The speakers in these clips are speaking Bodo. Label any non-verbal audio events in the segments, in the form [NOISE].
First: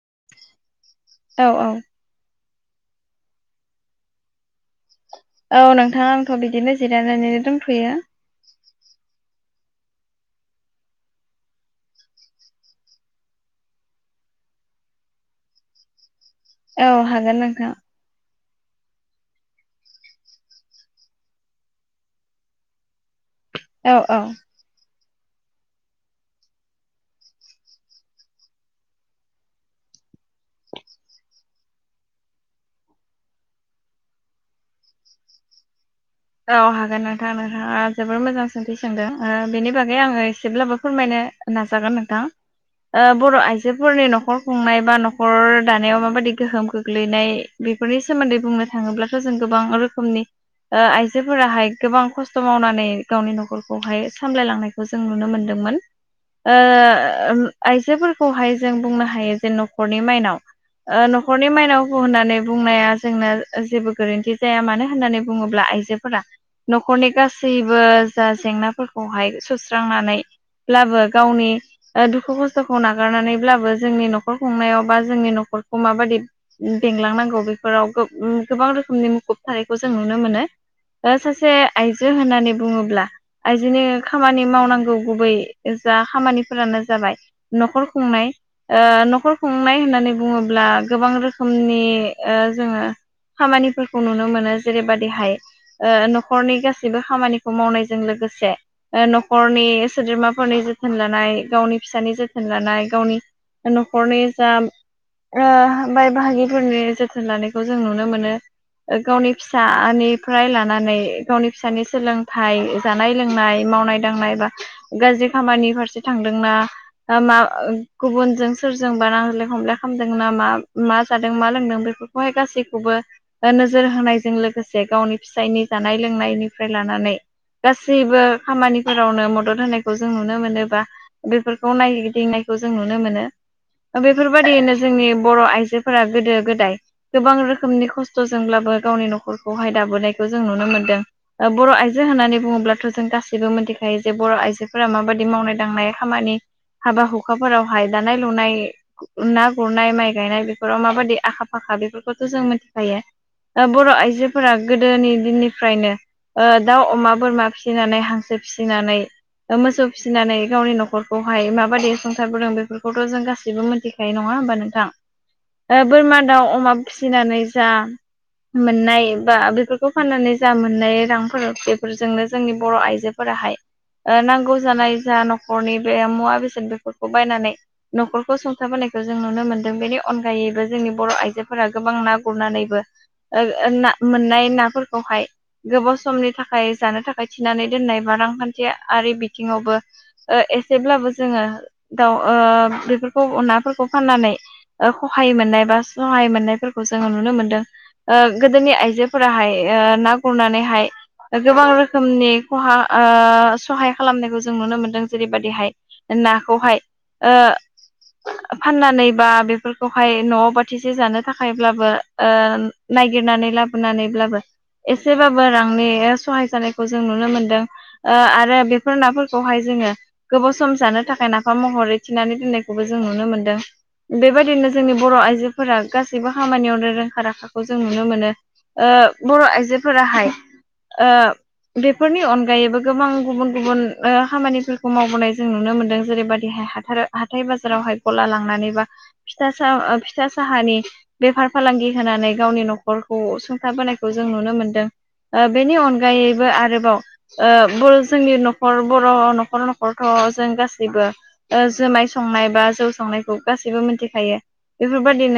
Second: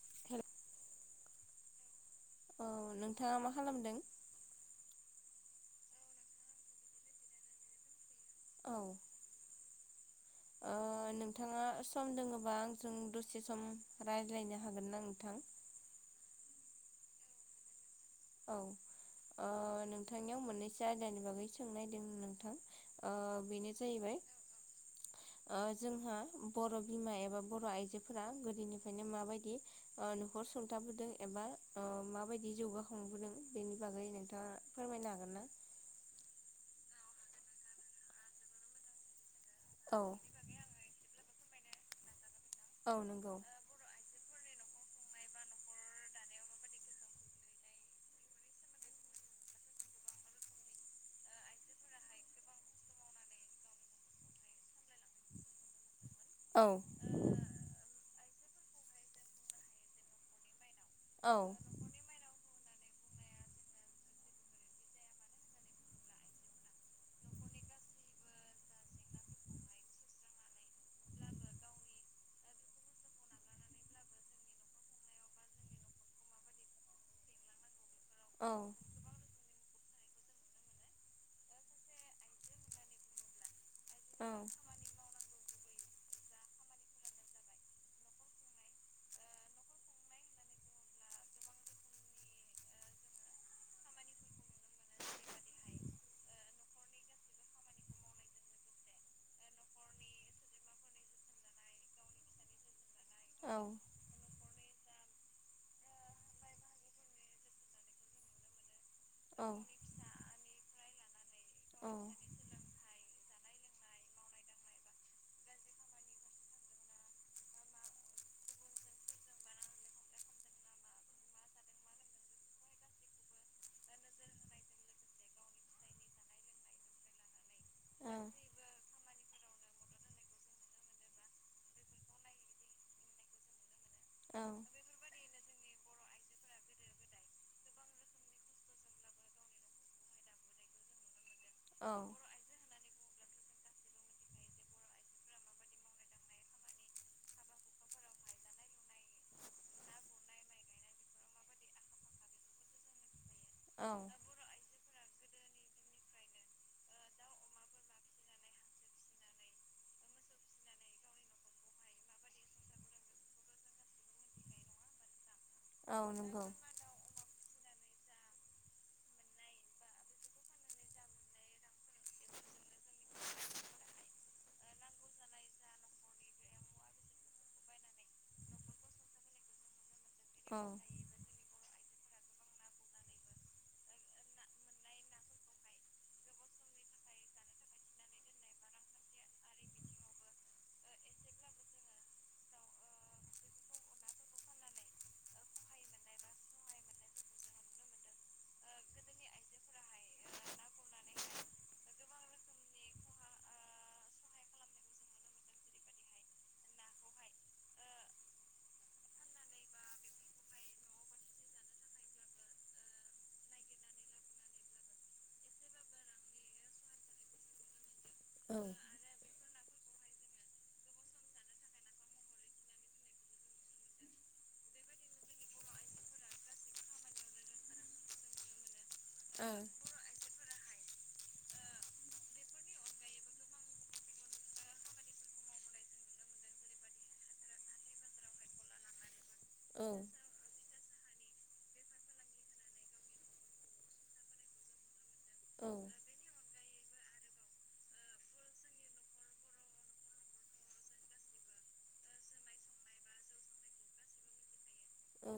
[INAUDIBLE] औ औ औ नोंथाङा मा खालामदों औ नोंथां आंथ' बिदिनो जिरायनानैनो दंथ'यो औ नोंथाङा सम दोङोबा आंजों दसे सम रायज्लायनो हागोन ना नोंथां [INAUDIBLE] औ हागोन नोंथां औ ओ नोंथांनियाव मोननैसो आयदानि बागै सोंनायदों नोंथां ओह बेनो औ औ जाहैबाय जोंहा बर' बिमा एबा बर' आइजोफोरा गोदोनिफ्रायनो माबायदि न'खर सुंथाबोदों एबा माबायदि जौगा खांबोदों बेनि बागै नोंथाङा फोरमायनो हागोन ना? औ हागोन नोंथां नोंथाङा जोबोर मोजां सोंथि सोंदों बेनि बागै औ आङो एसेब्लाबो फोरमायनो नाजागोन नोंथां औ नंगौ। बर' आइजोफोरनि न'खर खुंनाय बा न'खर दानायाव माबायदि गोहोम गोग्लैनाय बेफोरनि सोमोन्दै बुंनो थाङोब्लाथ' जों गोबां रोखोमनि आ आइ जोफोराहाय गोबां खस्थ' मावनानै गावनि न'खरखौहाय सामलायलांनायखौ जों नुनो मोनदोंमोन। ओ औ औ। आइजोफोरखौहाय जों बुंनो हायो जे न'खरनि माइनाव। ओ न'खरनि माइनाव हु होननानै [UNINTELLIGIBLE] बुंनाया जोंना जेबो गोरोन्थि जाया मानो होननानै बुङोब्ला आइजो फोर न'खरनि गासैबो जा जेंनाफोरखौहाय सुस्रांनानै ब्लाबो गावनि दुखु खस्थ'खौ नागारनानैब्लाबो जोंनि न'खर खुंनायाव बा जोंनि न' 'खरखौ माबायि बेंलांनांगौ बेफोराव औ गोबां रोखोमनि मुखुब थानायखौ जों नुनो मोनो। सासे आइजो होननानै बुङोब्ला आइजोनि औ। खामानि मावनांगौ गुबै जा खामानिफोरानो जाबाय न'खर खुंनाय न'खर खुंनाय होननानै बुङोब्ला गोबां रोखोमनि जोङो खामानिफोरखौ नुनो मोनो जेरैबादिहाय न'खरनि गासैबो खामानिखौ मावनायजों लोगोसे न'खरनि सोद्रोमाफोरनि जोथोन लानाय गावनि फिसानि जोथोन लानाय गावनि न'खरनि जा बाय बाहागिफोरनि जोथोन लानायखौ जों नुनो मोनो। गावनि औ औ। फिसानिफ्राय लानानै गावनि फिसानि औ। सोलोंथाइ जानाय लोंनाय मावनाय दांनाय बा गाज्रि खामानि फारसे थांदोंना मा गुबुन फोरजों बा नांज्लाय हमज्लाय खालामदों नामा मा जादों मा लोंदों बेहाय गैखौबो नोजोर होनायजों लोगोसे गावनि फिसायनि जानाय लोंनायनिफ्राय लानानै औ गासैबो खामानिफोरावनो मदद होनायखौ जों नुनो मोनोबा बेफोरखौ नायिदिंनाय खौ जों नुनो मोनो औ बेफोरबायदियैनो जोंनि बर' आइजो फोर गोदो गोदाय गोबां रोखोमनि खस्थ'जोंब्लाबो गावनि न'खरखौहाय दाबोनाय खौ जों नुनो मोनदों बर' औ आइजो होननानै बुङोब्लाथ' जों गासै बो मिथिखायो जे बर' आइजोफोरा माबायदि मावनाय दांनाय खामानि हाबा हुखाफोरावहाय दानाय लुनाय ना गुरनाय माइ गायनाय बेफोराव माबायदि आखा फा खा बेफोरखौथ' जों मिथिखायो बर' औ आइजोफोरा गोदोनि दिननिफ्रायनो दाउ अमा बोरमा फिसिनानै हांसो फिसिनानै मोसौ फिसिनानै गावनि न'खरखौहाय माबायदि संसारबोदों बेफोरखौथ' जों गासैबो मिथिखायो नङा होमबा नोंथां [INAUDIBLE] बोरमा दाउ नंगौ अमा फिसिनानै जा मोननाय बा बेफोर खौ फाननानै जा मोननाय रांफोर बेफोरजोंनो जोंनि बर' आइजोफोराहाय नांगौ जानाय जा न'खरनि बे मुवा बेसेन बेफोरखौ बायनानै न'खरखौ सुंथाबोनाय जों नुनो मोनदों बेनि औ अनगायैबो जोंनि बर' आइजोफोरा गोबां ना गुरनानैबो मोननाय ना फोरखौहाय गोबाव समनि थाखाय जानो थाखाय थिनानै दोननाय बा रांखान्थियारि बिथिङावबो एसेब्लाबो जोङो दाउ बेफोरखौ नाफोरखौ फाननानै खहाय मोननाय बा सहाय मोननायफोरखौ जोङो नुनो मोनदों गोदोनि आइजोफोराहाय ना गुरनानैहाय गोबां रोखोमनि खहा सहाय खालामनायखौ जों नुनो मोनदों जेरैबायदिहाय नाखौहाय आ फाननानै बा बेफोरखौहाय न'आव बाथिसे जानो थाखायब्लाबो आ नागिरनानै लाबोनानैब्लाबो एसेबाबो रांनि सहाय जानायखौ जों नुनो मोनदों। आरो बेफोर नाफोरखौहाय जोङो गोबाव सम जानो थाखाय नाफाम महरैथिनानै दोननायखौबो जों नुनो मोनदों। बेबायदिनो जोंनि बर' आइजोफोरा गासैबो खामानियावनो रोंखा राखाखौ जों नुनो मोनो। बर' आइजोफोराहाय आ बेफोरनि अनगायैबो गोबां गुबुन गुबुन खामानिफोरखौ मावबोनाय जों नुनो मोनदों जेरैबायदिहाय हाथाय बाजारावहाय गला लांनानैबा औ फिथा साहानि बेफार फालांगि होनानै गावनि न'खरख सुंथाबोनाखौ नुनो मोनो खौ जों नुनो मोनदों बेनि अनगायैबो आरोबाव जोंनि न'खर बर' न'खर न'खरथ' जों गासैबो जुमाय संनाय बा जौ संनायखौ गासैबो मिथिखायो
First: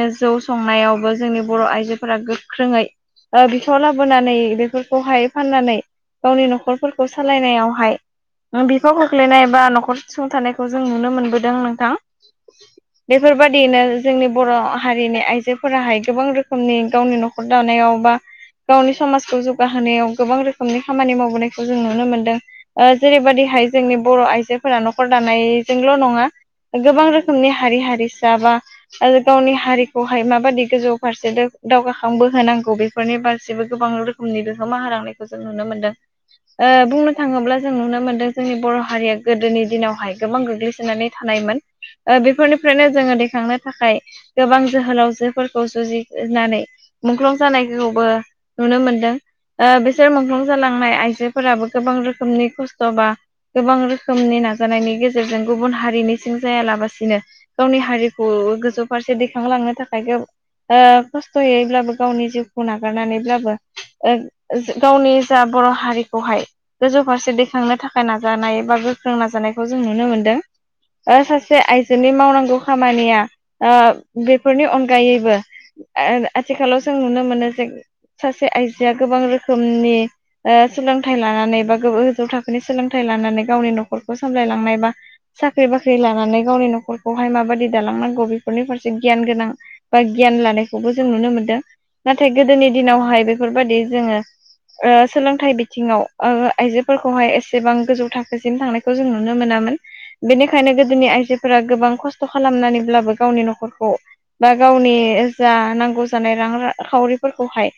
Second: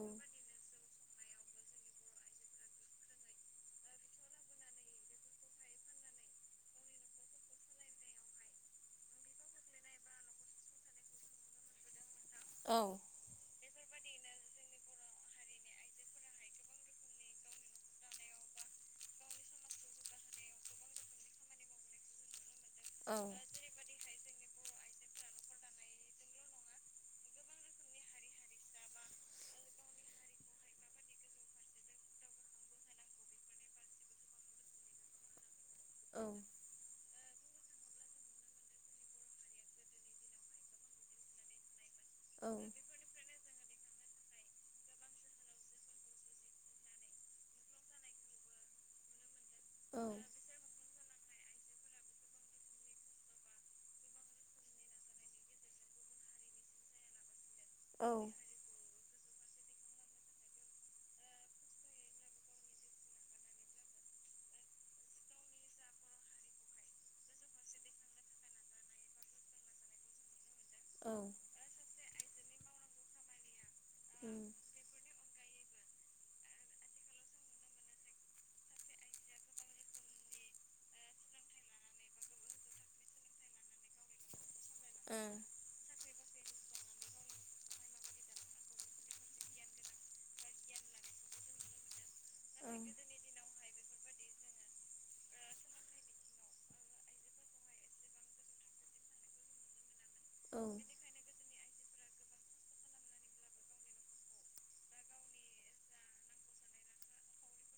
औ जौ संनायावबो जोंनि बर' आइजोफोरा गोख्रोङै बिफाव लाबोनानै बेफोरखौहाय फाननानै गावनि न'खरफोरखौ सालायनायावहाय बिफाव खोख्लैनाय बा न'खर थिसुंथानायखौ जों नुनो मोनबोदों नोंथां औ बेफोरबादियैनो जोंनि बर' हारिनि आइजोफोराहाय गोबां रोखोमनि गावनि न'खर दानायाव बा गावनि समाजखौ जौगाहोनायाव गोबां रोखोमनि खामानि मावबोनायखौ जों नुनो मोनदों औ जेरैबायदिहाय जोंनि बर' आइजोफोरा न'खर दानायजोंल' नङा गोबां रोखोमनि हारि हारिसा बा गावनि हारिखौहाय माबादि गोजौ फारसे दावगाखांबो होनांगौ बे फोरनि गासिबो गोबां रोखोमनि बिहोमा होलांनायखौ जों नुनो मोनदों बुंनो थाङोब्ला जों नुनो मोनदों जोंनि बर' हारिया गोदोनि दिनावहाय गोबां गोग्लैसोनानै थानायमोन औ बेफोरनिफ्रायनो जोङो दैखांनो थाखाय गोबां जोहोलावजोफोरखौ जुजिनानै मुंख्लं जानाय खौबो नुनो मोनदों बिसोर मुंख्लं जालांनाय आइजोफोराबो गोबां रोखोमनि खस्थ' बा गोबां रोखोमनि नाजानायनि गेजेरजों गुबुन हारिनि सिं जायालाबसिनो गावनि हारिखौ गोजौ फारसे लांनो थाखाय खस्थ'यैब्लाबो गावनि जिउखौ नागारनानैब्लाबो गावनि जा बर' हारिखौहाय गोजौ फारसे दैखांनो थाखाय नाजानाय बा गोख्रों नाजानायखौ जों नुनो मोनदों उम सासे आइजोनि मावनांगौ खामानिया ओ बेफोरनि अनगायैबो आथिखालाव जों नुनो मोनो सासे आइजोआ गोबां रोखोमनि सोलोंथाइ लानानै बा गोजौ थाखोनि सोलोंथाइ लानानै गावनि न'खरखौ सामलायलांनाय बा साख्रि बाख्रि लानाय गावनि न'खरखौहाय माबायदि दालांनांगौ बेफोरनि फारसे गियान गोनां बा गियान लानायखौबो जों नुनो मोनदों नाथाय गोदोनि दिनावहाय बेफोरबायदि जोङो सोलोंथाइ बिथिङाव आइजोफोरखौहाय एसेबां गोजौ थाखोसिम थांनायखौ जों नुनो मोना बेनिखायनो गोदोनि आइजो फोरा गोबां खस्थ' खालामनानैब्लाबो गावनि न'खरखौ बा गावनि जा नांगौ जानाय रां रांखावरिफोरखौहाय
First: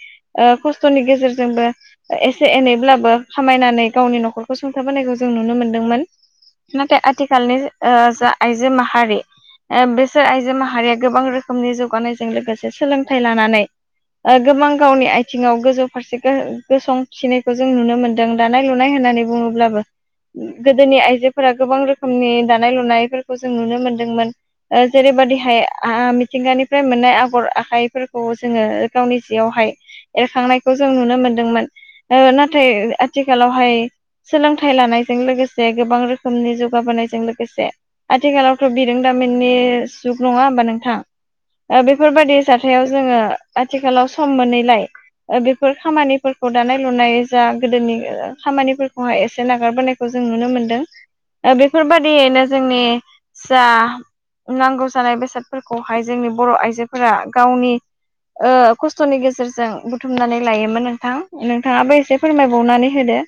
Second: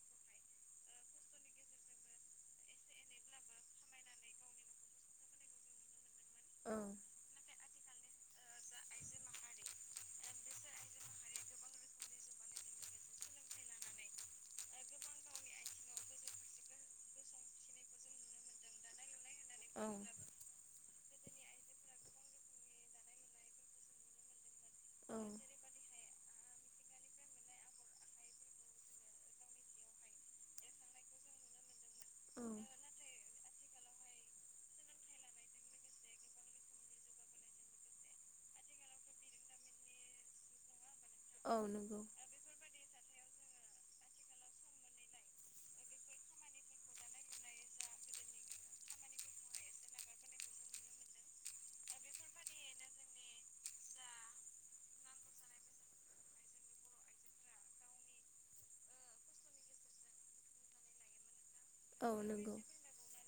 खस्थ'नि गेजेरजोंबो एसे एनैब्लाबो खामायनानै गावनि न'खरखौ सुंथा बोनायखौ जों नुनो मोनदोंमोन ओं औ औ नाथाय आथिखालनि जा आइजो माहारि बिसोर आइजो माहारिया गोबां रोखोमनि जौगानायजों लोगोसे सोलोंथाइ लानानै गोबां गावनि आथिङाव गोजौ फारसे गसंफिनायखौ जों नुनो मोनदों दानाय लुनाय होननानै औ बुङोब्लाबो गोदोनि आइजोफोरा गोबां रोखोमनि दानाय लुनायफोरखौ जों नुनो मोनदोंमोन औ जेरैबायदिहाय मिथिंगानिफ्राय मोननाय आगर आखाइफोरखौ जोङो गावनि जिआवहाय एरखांनायखौ जों नुनो मोनदोंमोन नाथाय आथिखाल हाय सोलोंथाइ लानायजों लोगोसे गोबां रोखोमनि जौगाबोनायजों लोगोसे आथिखालावथ' बिरोंदामिननि जुग नङा होमबा नोंथां औ नंगौ बेफोरबायाददि जाथायाव जोङो आथिखालाव सम मोनैलाय बेफोर खामानिफोरखौ दानाय लुनाय जा गोदोनि खामानिफोरखौहाय एसे नागारबोनायखौ जों नुनो मोनदों बेफोरबादियैनो जोंनि जा नांगौ जानाय बेसादफोरखौहाय जोंनि बर' आइजोफोरा गावनि ओ खस्थ'नि गेजेरजों बुथुमनानै लायोमोन नोंथां नोंथाङाबो औ एसे नंगौ फोरमायबावनानै होदो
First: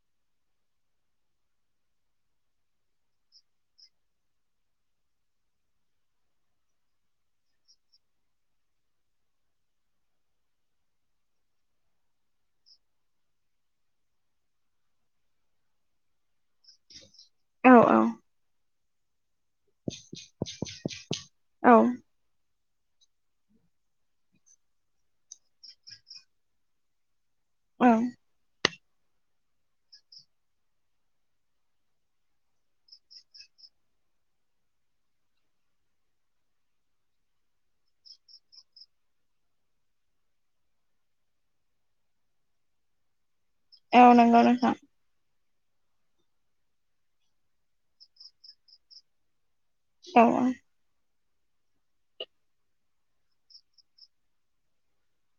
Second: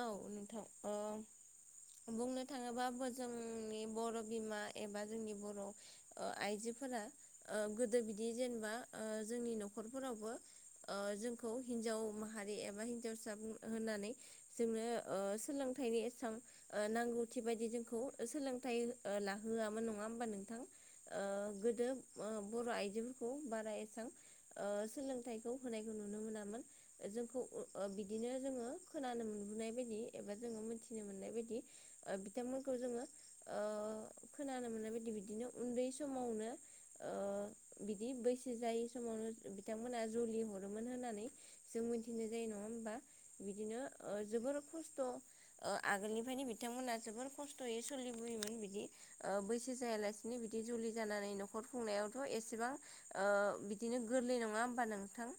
औ नोंथां ओ बुंनो थाङोबाबो जोंनि बर' बिमा एबा जोंनि बर' ओ आइजो फोरा ओ गोदो बिदि जेनेबा जोंनि न'खरफोरावबो ओ जोंखौ हिन्जाव माहारि एबा हिन्जावसा बुं होननानै जोंनो ओ सोलोंथाइनि एसां नांगौथि बादि औ जोंखौ औ सोलोंथाइ ला होआमोन नङा होमबा नोंथां। ओ गोदो औ ओ बर' आइजोफोरखौ बारा एसां ओ सोलोंथाइखौ होनायखौ नुनो मोनामोन। ओ जोंखौ ओ बिदिनो जोङो खोनानो मोन नाय बादि एबा जोङो मिथिनो मोननाय बादि ओ बिथांमोनखौ ओ जोङो ओ खो नानो मोननाय बायदि बिदिनो उन्दै समावनो ओ बिदि बैसो जायै समावनो बिथांमोना जुलि हरोमोन होननानै जों मिथिनो मोननाय जायो नङा होमबा बिदिनो औ ओ औ नंगौ जोबोर नोंथां खस्थ' ओ आगोलनिफ्रायनो बिथांमोना जोबोर खस्थ'यै सोलिबोयोमोन बिदि ओ बै औ जायालासिनो बिदि जुलि जानानै न नखर खुंनायावथ' एसेबां ओ बिदिनो गोरलै नङा होमबा नोंथां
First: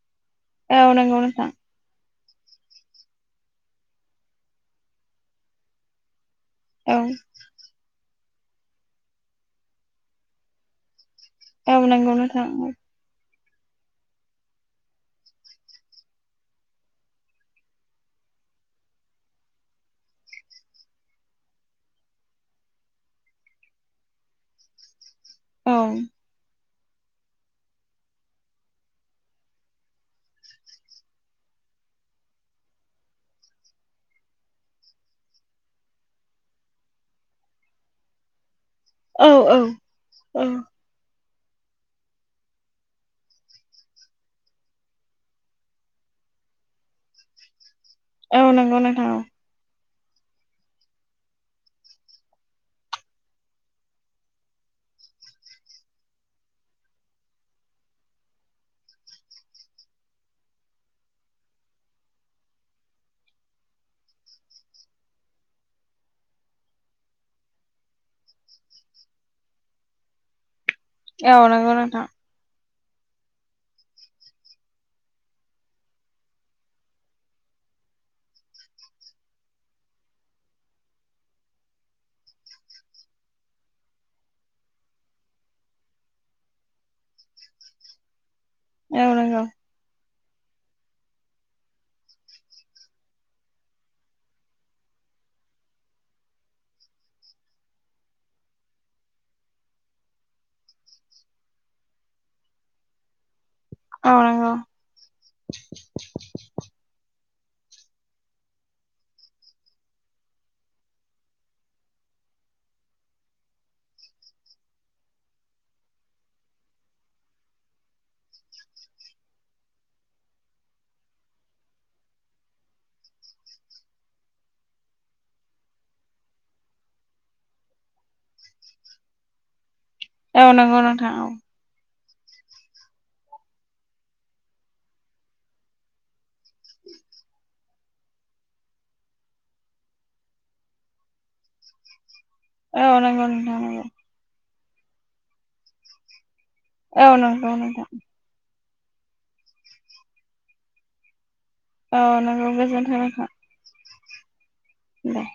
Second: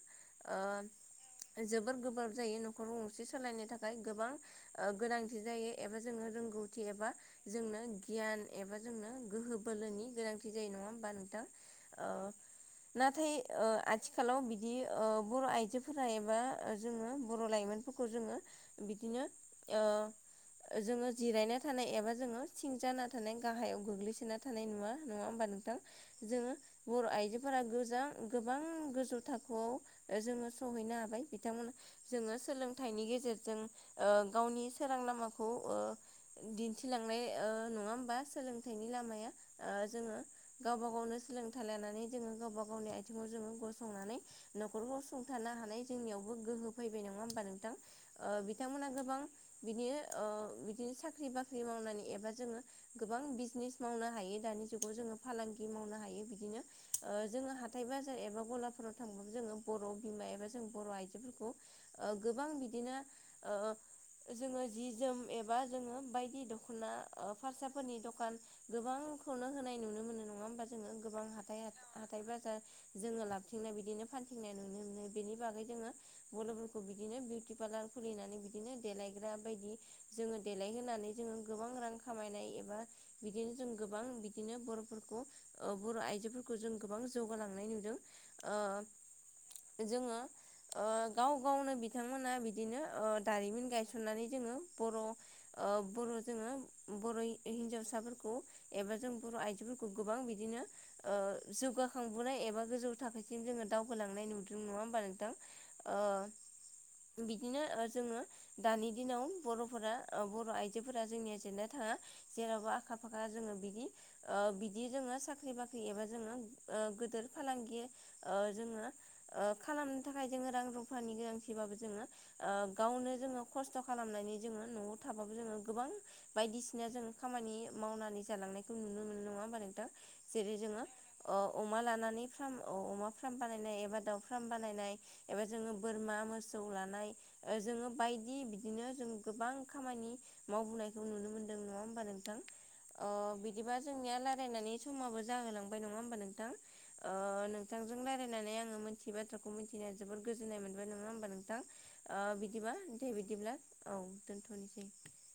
औ औ नंगौ नोंथां ओ जोबोर गोब्राब जायो न'खराव गंसे सालायनो थाखाय थाखाय गोबां ओ गोनांथि जायो एबा जोंङो रोंगौथि औ एबा जोंनो गियान एबा जोंनो गोहो बोलोनि गोनांथि जायो नङा होमबा नों ओं नोंगौ नोथां औ आथिखालाव बिदि ओ बर' आइजोफोरा एबा जोङो बर' लाइमोनफोरखौ जोङो बिदिनो ओ ओ जोङो जिरायना थानाय एबा जोङो थिं जाना थानाय गाहायाव गोग्लैसोना थानाय नुवा नङा होमबा नोंथां औ जोङो बर' आइजोफोरा गोजां गोबां गोजौ थाखोआव ओ जोङो सहैनो हाबाय बिथांमोना जोङो सोलोंथाइनि गेजेरजों ओ गावनि सोरां लामाखौ ओ दिन्थिलांनाय ओ नङा होमबा सोलों थाइनि औ लामाया औ ओ जोङो औ गावबा गावनो सोलों थाइ लानानै जोङो गावबा गावनि आथिङाव जोङो गसंनानै न'खरखौ सुंथारानो हानाय जोंनियावबो गो हो फैबाय नङा होनबा नों औ नों बिथांमोना गोबां बिदि ओ बिदिनो साख्रि बाख्रि मावनानै एबा जोङो गोबां बिजनेस मावनो हायो दानि जुगाव जोङो फालांगि मावनो हायो बिदिनो ओ जोङो हाथाय बाजार एबा गलाफोराव थांबो जोङो बर' बिमा एबा जों बर' आइजोफोरखौ ओ गोबां बिदिनो ओ जोङो जि जोम एबा जोङो बायदि दख'ना ओ फारसाफोरनि दखान गोबां खौनो होनाय नुनो मोनो नङा होमबा जोङो गोबां औ नंगौ नोंथां हाइ-हाथाय बाजार जोङो लाबथिंनाय बिदिनो फानथिंनाय नुनो मोनो बेनि बागै जोङो बर'फोरखौ बिदिनो बिउटि पार्लार खुलिनानै बिदिनो देलायग्रा बायदि जोङो देलायहोनानै जोङो गोबां रां खामायनाय एबा बिदिनो जों गोबां बिदिनो बर'फोरखौ ओ बर' आइजोफोरखौ जों गोबां जौगालांनाय नुदों औ नंगौ ओ जोङो ओ गाव गावनो बिथांमोना बिदिनो ओ दारिमिन गायसननानै जोङो बर' ओ बर' जोङो बर' हिनजावसाफोरखौ एबा जों बर' आइजोफोरखौ गोबां बिदिनो ओ जौगाखांबोनाय एबा बा गोजौ थाखोसिम जोङो औ दावखोलांनाय नंगौ नुदों नङा होमबा नोंथां? बिदिनो ओ जोङो दानि दिनाव बर'फोरा ओ बर' आइजोफोरा जोंनिया जेनना थाङा। जेरावबो आखा फाखा जोङो बिदि। ओ बिदि जोङो साख्रि बाख्रि एबा जोङो ओ गोद फार फालांगि ओ जोङो ओ खालामनो थाखाय जोङो रां रुफानि गोनांथिबाबो जोङो ओ गावनो जोङो खस्थ' खालामनानै जोङो न'आव थाबाबो जोङो गोबां बायदिसिना जों खामानि मावनानै जालांनायखौ नुनो मोनो नङा होमबा नोंथां। औ जेरै नंगौ जोङो नोंथां औ अमा लानानै फार्म अमा फार्म बानायनाय एबा दाउ फार्म बानायनाय एबा जोङो बोरमा मोसौ लानाय ओ जोङो बायदि बिदिनो जों गोबां खामानि मावबोनायखौ नुनो मोनदों नङा होमबा नों औ नंगौ नोंथां बेरायनानै समावबो जाहोलांबाय नङा होमबा नों औ नंगौ औ नंगौ आङो मोनथियि बाथ्राखौ मिथिनाया जोबबोद गोजोननाय मोनबाय नङा होमबा नोंथां? औ ओ नंगौ बिदिबा गोजोनथों दे नोंथां। बिदिब्ला औ दोनथ'नोसै दे